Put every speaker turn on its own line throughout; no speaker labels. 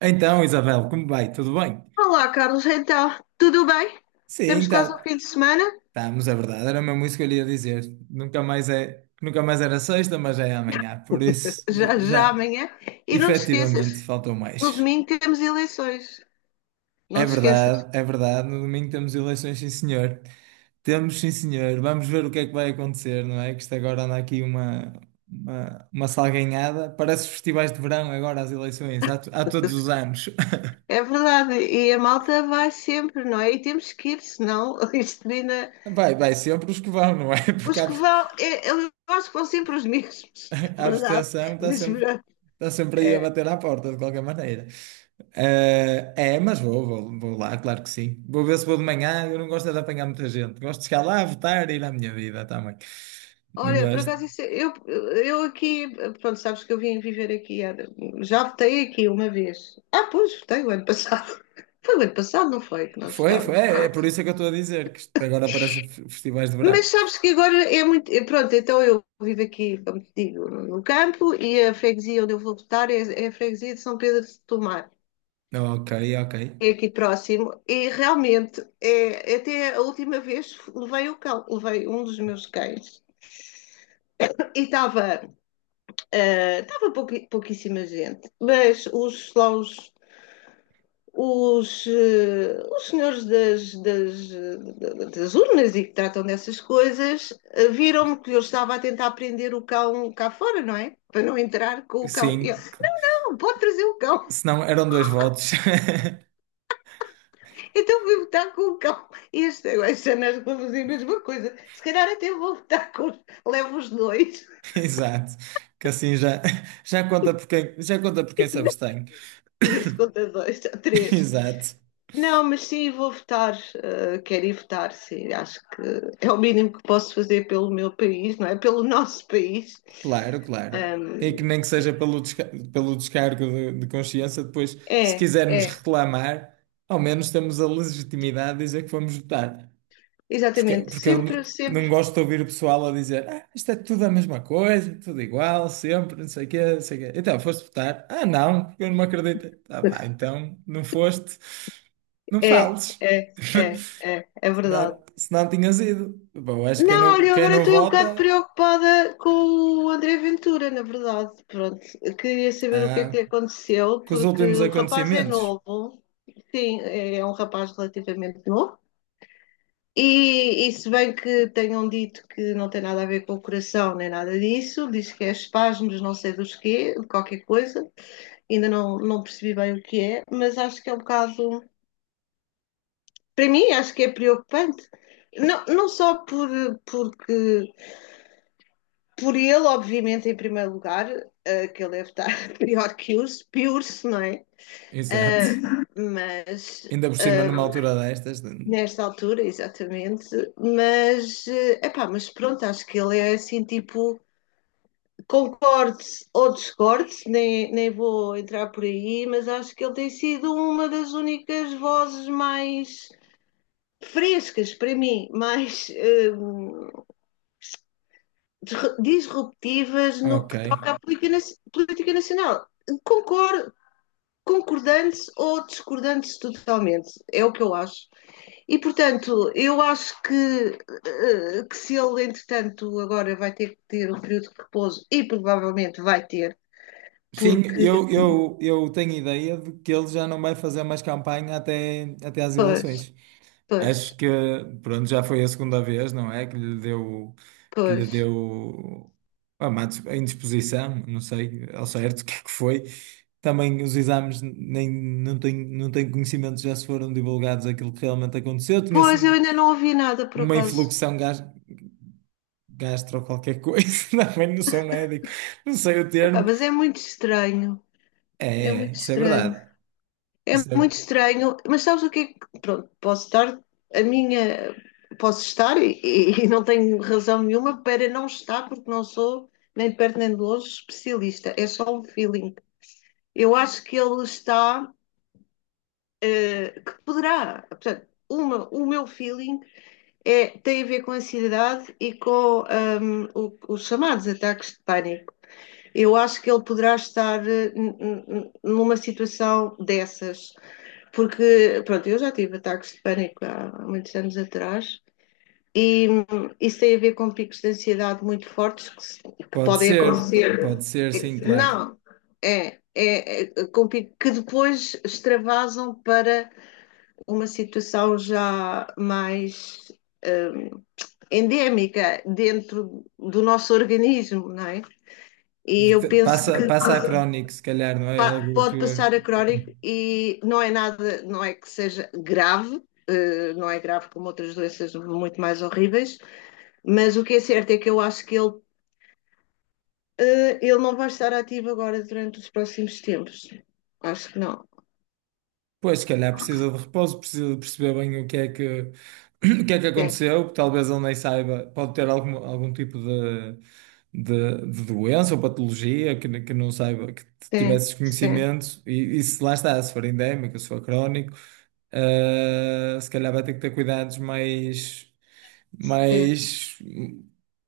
Então, Isabel, como vai? Tudo bem?
Olá, Carlos, então, tudo bem? Temos
Sim,
quase o fim
tá,
de semana,
estamos, é verdade. Era mesmo isso que eu lhe ia dizer. Nunca mais é, nunca mais era sexta, mas já é amanhã. Por isso, já,
já, já
já,
amanhã. E não te esqueças,
efetivamente faltou
no
mais.
domingo temos eleições.
É
Não te esqueças.
verdade, é verdade. No domingo temos eleições, sim, senhor. Temos, sim, senhor. Vamos ver o que é que vai acontecer, não é? Que isto agora anda aqui uma salganhada. Parece festivais de verão agora, as eleições, há, há todos os anos.
É verdade, e a malta vai sempre, não é? E temos que ir, senão isto ainda.
Vai, vai sempre os que vão, não é? Porque
Os
há,
que vão, eu acho que vão sempre os mesmos, é
a
verdade.
abstenção
Mas pronto,
está sempre aí a
é,
bater à porta, de qualquer maneira. É, mas vou, vou, vou lá, claro que sim. Vou ver se vou de manhã. Eu não gosto é de apanhar muita gente. Gosto de chegar lá, votar e ir à minha vida também. Não
olha, por
gosto.
acaso, isso, eu aqui, pronto, sabes que eu vim viver aqui. Já votei aqui uma vez. Ah, pois, votei o ano passado. Foi o ano passado, não foi, que nós
Foi, foi.
votámos.
É, é por isso é que eu estou a dizer que isto agora parece festivais de verão.
Mas sabes que agora é muito. Pronto, então eu vivo aqui, como te digo, no campo, e a freguesia onde eu vou votar é a freguesia de São Pedro de Tomar.
Ok, ok.
É aqui próximo e realmente é, até a última vez levei o cão, levei um dos meus cães e estava Estava pouquíssima gente, mas os, lá os, eh, os senhores das urnas, e que tratam dessas coisas, viram-me que eu estava a tentar prender o cão cá fora, não é? Para não entrar com o cão. E eu,
Sim.
não, pode trazer o cão.
Se não, eram dois votos.
Então vou votar com o cão. E este ano acho que vou fazer a mesma coisa. Se calhar até vou votar com os, levo os dois.
Exato. Que assim já, já conta por quem, já conta por quem se abstém.
Vê se conta dois, três.
Exato.
Não, mas sim, vou votar. Quero ir votar, sim. Acho que é o mínimo que posso fazer pelo meu país, não é? Pelo nosso país.
Claro, claro. É
Ahm,
que nem que seja pelo, pelo descargo de consciência, depois, se
É,
quisermos
é,
reclamar, ao menos temos a legitimidade de dizer que fomos votar. Porque,
exatamente.
porque eu
Sempre,
não
sempre.
gosto de ouvir o pessoal a dizer, ah, isto é tudo a mesma coisa, tudo igual, sempre, não sei o quê, não sei o quê. Então, foste votar? Ah, não, porque eu não me acredito. Ah, pá, então, não foste, não
É,
fales.
é, é, é, é
Se
verdade.
não, se não tinhas ido. Bom, acho que
Não, olha, eu
quem
agora
não
estou um bocado
vota,
preocupada com o André Ventura, na verdade. Pronto, queria saber o que é que
ah,
lhe aconteceu,
com os
porque
últimos
o rapaz é
acontecimentos.
novo, sim, é um rapaz relativamente novo. E se bem que tenham dito que não tem nada a ver com o coração nem nada disso, diz que é espasmos, não sei dos quê, de qualquer coisa, ainda não percebi bem o que é, mas acho que é um bocado, para mim, acho que é preocupante. Não, não só por, porque, por ele, obviamente, em primeiro lugar, que ele deve estar pior que os, pior-se, não é?
Exato.
Uh, mas
Ainda por cima, numa altura destas.
nesta altura, exatamente, mas, uh, epá, mas pronto, acho que ele é assim, tipo, concorde ou discorde, nem vou entrar por aí, mas acho que ele tem sido uma das únicas vozes mais frescas para mim, mais hum, disruptivas no
Ok.
que toca à política nacional. Concordo, concordantes ou discordantes totalmente, é o que eu acho. E, portanto, eu acho que, que se ele, entretanto, agora vai ter que ter um período de repouso, e provavelmente vai ter,
Sim,
porque.
eu tenho ideia de que ele já não vai fazer mais campanha até, até às
Pois,
eleições.
pois,
Acho que, pronto, já foi a segunda vez, não é? Que lhe
pois.
deu a indisposição, não sei ao certo o que é que foi. Também os exames nem, não tenho, não tenho conhecimento, já se foram divulgados aquilo que realmente aconteceu. Tinha
Pois, eu
sido
ainda não ouvi nada por
uma
acaso.
influxão gastro qualquer coisa, também não sou médico, não sei o
Epá,
termo.
mas é muito estranho.
É,
É
é,
muito
isso é
estranho.
verdade.
É
Isso é-
muito estranho. Mas sabes o que é que. Pronto, posso estar. A minha. Posso estar e não tenho razão nenhuma para não estar, porque não sou, nem de perto nem de longe, especialista. É só um feeling. Eu acho que ele está. Que poderá. Portanto, uma, o meu feeling é, tem a ver com a ansiedade e com os chamados ataques de pânico. Eu acho que ele poderá estar numa situação dessas, porque, pronto, eu já tive ataques de pânico há muitos anos atrás, e isso tem a ver com picos de ansiedade muito fortes que
pode
podem
ser,
acontecer.
pode ser, sim, claro.
Não, com que depois extravasam para uma situação já mais hum, endémica dentro do nosso organismo, não é? E eu
Te-
penso
passa,
que
passa a crónico, se calhar, não é algo
pode
que.
passar a crónico, e não é nada, não é que seja grave, não é grave como outras doenças muito mais horríveis, mas o que é certo é que eu acho que ele, ele não vai estar ativo agora durante os próximos tempos. Acho que não.
Pois, se calhar precisa de repouso, precisa de perceber bem o que é que, o que é que
Sim,
aconteceu, talvez ele nem saiba, pode ter algum, algum tipo de doença ou patologia que, que não saiba, que
sim,
tivesse
sim,
desconhecimento, e se lá está, se for endémico, se for crónico. Se calhar vai ter que ter cuidados mais,
sim.
mais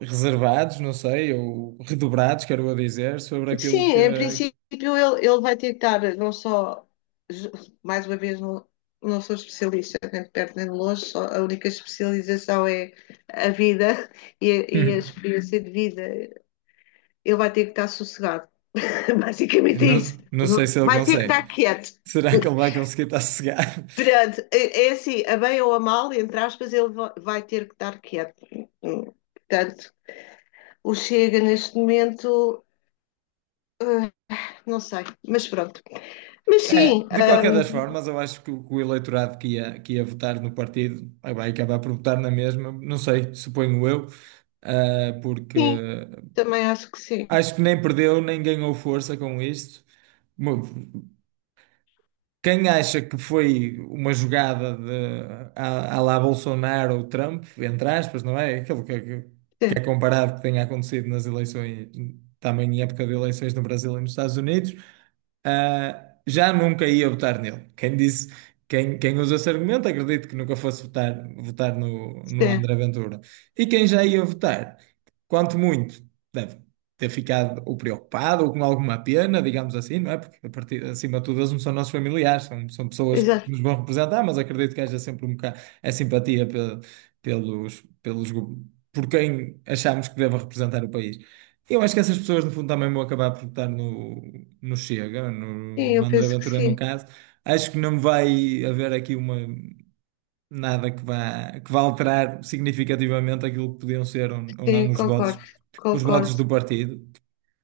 reservados, não sei, ou redobrados, quero eu dizer, sobre
Sim,
aquilo que.
em princípio ele vai ter que estar não só, ju- mais uma vez, não, não sou especialista, nem de perto nem de longe, só, a única especialização é a vida e a experiência de vida. Ele vai ter que estar sossegado, basicamente é
Não,
isso.
não sei se ele
Vai ter que estar
consegue.
quieto.
Será que ele vai conseguir estar sossegado?
Perante, é assim, a bem ou a mal, entre aspas, ele vai ter que estar quieto. Hum, Portanto, o Chega neste momento, eh, não sei, mas pronto. Mas
É,
sim.
de qualquer das formas, eu acho que o eleitorado que ia votar no partido vai acabar por votar na mesma, não sei, suponho eu, ah, porque
Sim, também acho que sim.
acho que nem perdeu nem ganhou força com isto. Quem acha que foi uma jogada de, à, à lá Bolsonaro ou Trump, entre aspas, não é? Aquilo que, que é
Sim,
comparado que tenha acontecido nas eleições, também em época de eleições no Brasil e nos Estados Unidos, ah, já nunca ia votar nele. Quem disse, quem, quem usa esse argumento, acredito que nunca fosse votar, votar no, no
sim,
André Ventura. E quem já ia votar, quanto muito ter ficado ou preocupado ou com alguma pena, digamos assim, não é? Porque a partir, acima de tudo eles não são nossos familiares, são, são pessoas que
exato.
nos vão representar, mas acredito que haja sempre um bocado a simpatia pelos, pelos, por quem achamos que deve representar o país. Eu acho que essas pessoas, no fundo, também vão acabar por votar no, no Chega, no,
Sim,
no
eu
André
penso que
Ventura, no
sim.
caso. Acho que não vai haver aqui uma, nada que vá, que vá alterar significativamente aquilo que podiam ser ou não
Sim, concordo,
os votos
concordo.
do partido.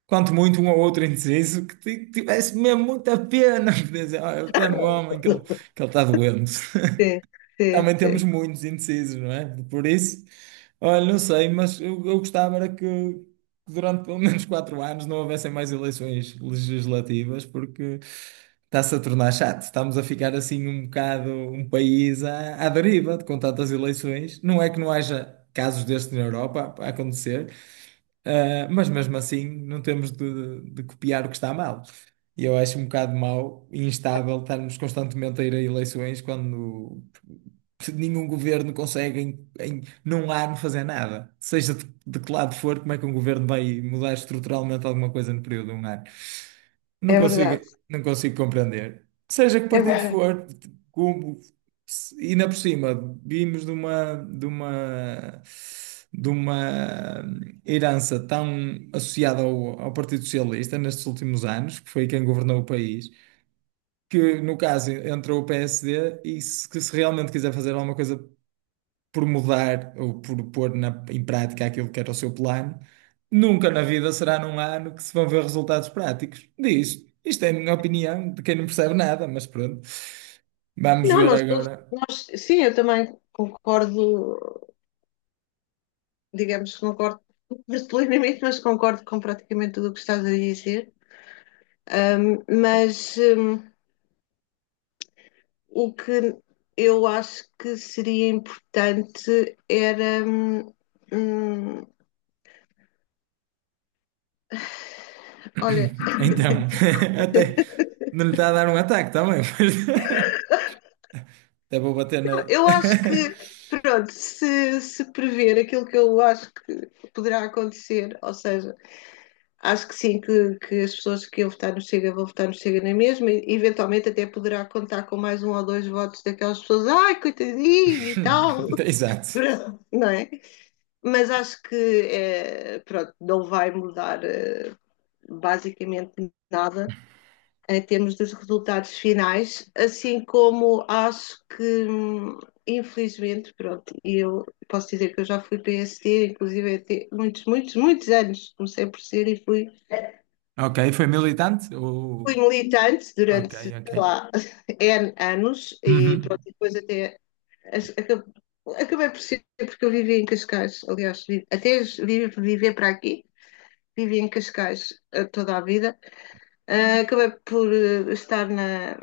Quanto muito um ou outro indeciso que tivesse mesmo muita pena de dizer, ah, eu estou no homem que ele está doente.
Sim, sim,
Também temos
sim.
muitos indecisos, não é? Por isso, olha, não sei, mas eu gostava era que durante pelo menos 4 anos não houvessem mais eleições legislativas, porque está-se a tornar chato. Estamos a ficar assim um bocado um país à, à deriva com tantas eleições. Não é que não haja casos destes na Europa a acontecer. Ah, mas mesmo assim não temos de copiar o que está mal. E eu acho um bocado mau e instável estarmos constantemente a ir a eleições quando nenhum governo consegue em, em num ano fazer nada. Seja de que lado for, como é que um governo vai mudar estruturalmente alguma coisa no período de 1 ano? Não
É
consigo,
verdade,
não consigo compreender. Seja que
é
partido
verdade.
for, como, se- e ainda por cima, vimos de uma, de uma, de uma herança tão associada ao, ao Partido Socialista nestes últimos anos, que foi quem governou o país, que no caso entrou o PSD, e se, que se realmente quiser fazer alguma coisa por mudar ou por pôr em prática aquilo que era o seu plano, nunca na vida será num 1 ano que se vão ver resultados práticos disto. Isto é a minha opinião, de quem não percebe nada, mas pronto. Vamos
Não,
ver
nós todos,
agora.
nós, sim, eu também concordo, digamos que concordo plenamente, mas concordo com praticamente tudo o que estás a dizer. Mas o que eu acho que seria importante era. hum, Olha,
Então, até não lhe está a dar um ataque também, mas até vou bater na.
eu acho que, pronto, se prever aquilo que eu acho que poderá acontecer, ou seja, acho que sim, que as pessoas que iam votar no Chega vão votar no Chega na mesma, e eventualmente até poderá contar com mais um ou dois votos daquelas pessoas, ai, coitadinho e tal,
Exato.
não é? Mas acho que, é, pronto, não vai mudar é, basicamente nada em termos dos resultados finais, assim como acho que, infelizmente, pronto, eu posso dizer que eu já fui PSD, inclusive até muitos, muitos, muitos anos, comecei por ser e fui,
Ok, foi militante? Ou-
fui militante
Ok,
durante, sei
ok.
lá, N anos, e pronto,
Uhum.
depois até acabei por ser, porque eu vivi em Cascais, aliás, vivi, até vivi, viver para aqui, vivi em Cascais, toda a vida. Acabei por estar na,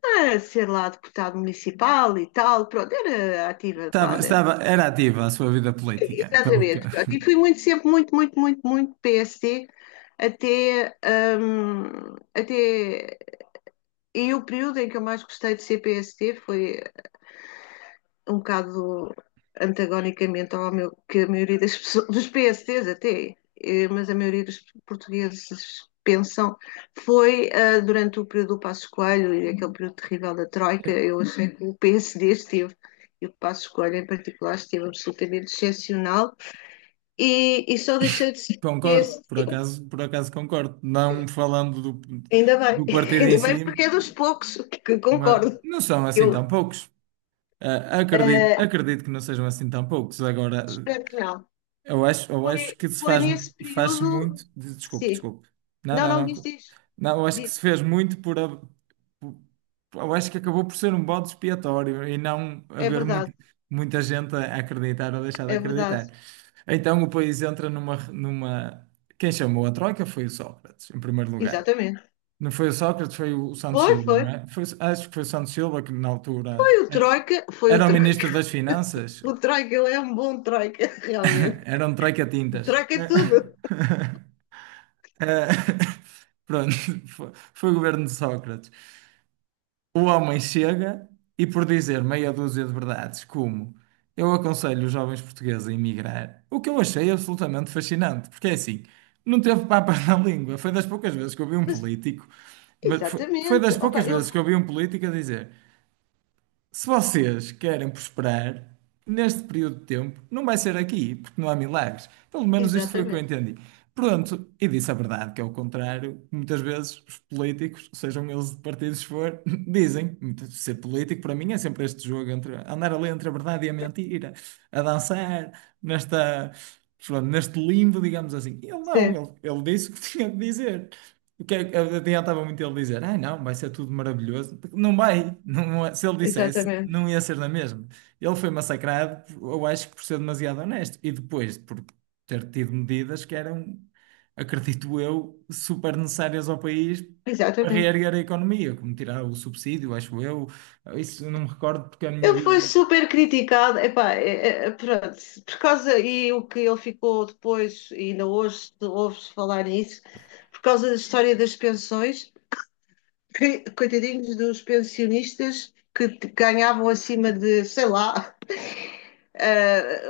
a ser lá deputado municipal e tal, pronto, era ativa lá
Estava, estava,
dentro.
era ativa a sua vida política, pelo que...
Exatamente, pronto. E fui muito, sempre muito, muito, muito, muito PSD até, até. E o período em que eu mais gostei de ser PSD foi um bocado antagonicamente ao meu, que a maioria das pessoas, dos PSTs, mas a maioria dos portugueses pensam, foi durante o período do Passos Coelho e aquele período terrível da Troika. Eu achei que o PSD esteve, e o Passos Coelho em particular, esteve absolutamente excepcional, e só deixei de ser
Concordo,
PSD,
por acaso concordo. Não falando do,
ainda bem,
do partido em
ainda bem
si,
porque é dos poucos que
mas
concordo,
não são assim tão
eu
poucos. Ah, acredito,
ah,
acredito que não sejam assim tão poucos. Agora,
espero que não.
eu acho
Foi,
que se
foi
faz,
nesse
faz-se
período,
muito. Desculpe,
sim.
desculpe. Não,
Não,
não,
não, diz,
não.
diz,
Não, eu acho que se
diz.
fez muito por, a- eu acho que acabou por ser um bode expiatório e não
É
haver
verdade,
muita gente a acreditar ou deixar de
é verdade.
acreditar. Então o país entra numa, numa... Quem chamou a troika foi o Sócrates, em primeiro lugar.
Exatamente.
Não foi o Sócrates, foi o Santos
Foi,
Silva, não
foi.
é? Foi- acho que foi o Santos Silva que na altura
Foi o
era
Troika, foi o
era o
Troika.
ministro das Finanças.
O Troika, ele é um bom Troika, realmente.
Era um
O
troika-tintas.
Troika é tudo.
Eh, pronto, foi, foi o governo de Sócrates. O homem chega e por dizer meia dúzia de verdades, como eu aconselho os jovens portugueses a emigrar, o que eu achei absolutamente fascinante, porque é assim, não teve papas na língua, foi das poucas vezes que eu vi um
Mas,
político, mas foi, foi
exatamente.
das
Opa,
poucas
ele.
vezes que eu vi um político a dizer. Se vocês querem prosperar neste período de tempo, não vai ser aqui, porque não há milagres. Pelo menos isto foi o que eu
Exatamente.
entendi. Pronto, e disse a verdade, que é o contrário. Muitas vezes os políticos, sejam eles de partidos for, dizem, ser político para mim é sempre este jogo entre andar ali entre a verdade e a mentira, a dançar nesta, pronto, neste limbo, digamos assim. Ele não,
Certo,
ele disse o que tinha de dizer. O que é que- adiantava muito ele dizer, ah, não, vai ser tudo maravilhoso. Porque não vai, não, é- se ele dissesse,
exatamente.
não ia ser na mesma. Ele foi massacrado, eu acho que por ser demasiado honesto. E depois, por ter tido medidas que eram, acredito eu, super necessárias ao país para
Exatamente.
reerguer a economia, como tirar o subsídio, acho eu. Isso eu não me recordo porque a minha
Ele foi
vida.
super criticado, epá, pronto, por causa, e o que ele ficou depois, e ainda hoje se falar nisso, por causa da história das pensões. Coitadinhos dos pensionistas que ganhavam acima de, sei lá, eh,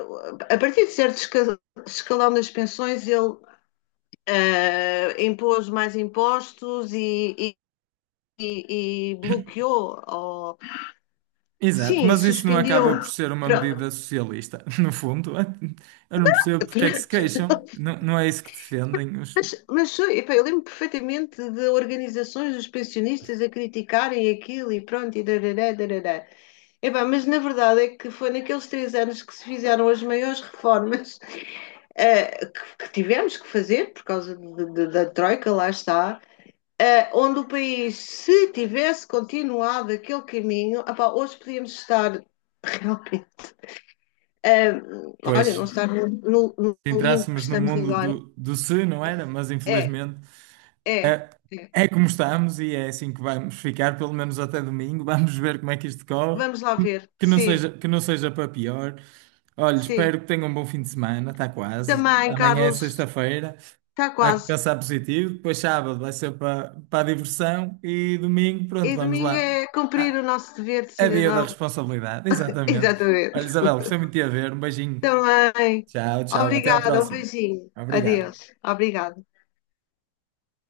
a partir de certo escalão das pensões, ele impôs mais impostos, e bloqueou, ou,
Exato,
sim,
mas isso não
suspendeu.
acaba por ser uma medida
Pronto,
socialista, no fundo. Eu não percebo porque é que se
pronto.
queixam. Não, não é isso que defendem.
Mas epá, eu lembro perfeitamente de organizações dos pensionistas a criticarem aquilo, e pronto, e darará, darará. Epá, mas na verdade é que foi naqueles 3 anos que se fizeram as maiores reformas que tivemos que fazer por causa da Troika, lá está, onde o país, se tivesse continuado aquele caminho, epá, hoje podíamos estar realmente, eh,
Pois,
olha,
se
não estar no, no limbo que
entrássemos no
estamos
mundo
agora.
do, do se, não era? Mas
É,
infelizmente
é.
é,
É.
é como estamos e é assim que vamos ficar, pelo menos até domingo. Vamos ver como é que isto corre.
Vamos lá
Que,
ver. Sim,
que não seja para pior. Olha,
sim.
espero que tenham um bom fim de semana, está quase.
Também,
Amanhã é
Carlos,
sexta-feira,
está
há que
quase.
pensar positivo. Depois sábado vai ser para, para a diversão e domingo,
E
pronto, vamos
domingo
lá.
é cumprir
Ah,
o nosso dever de
é dia da
cidadão.
responsabilidade, exatamente. Olha,
Exatamente.
Isabel, gostei muito de te ver. Um beijinho.
Também.
Tchau, tchau. Até a
Obrigada, um
próxima.
beijinho.
Obrigado.
Adeus. Obrigada.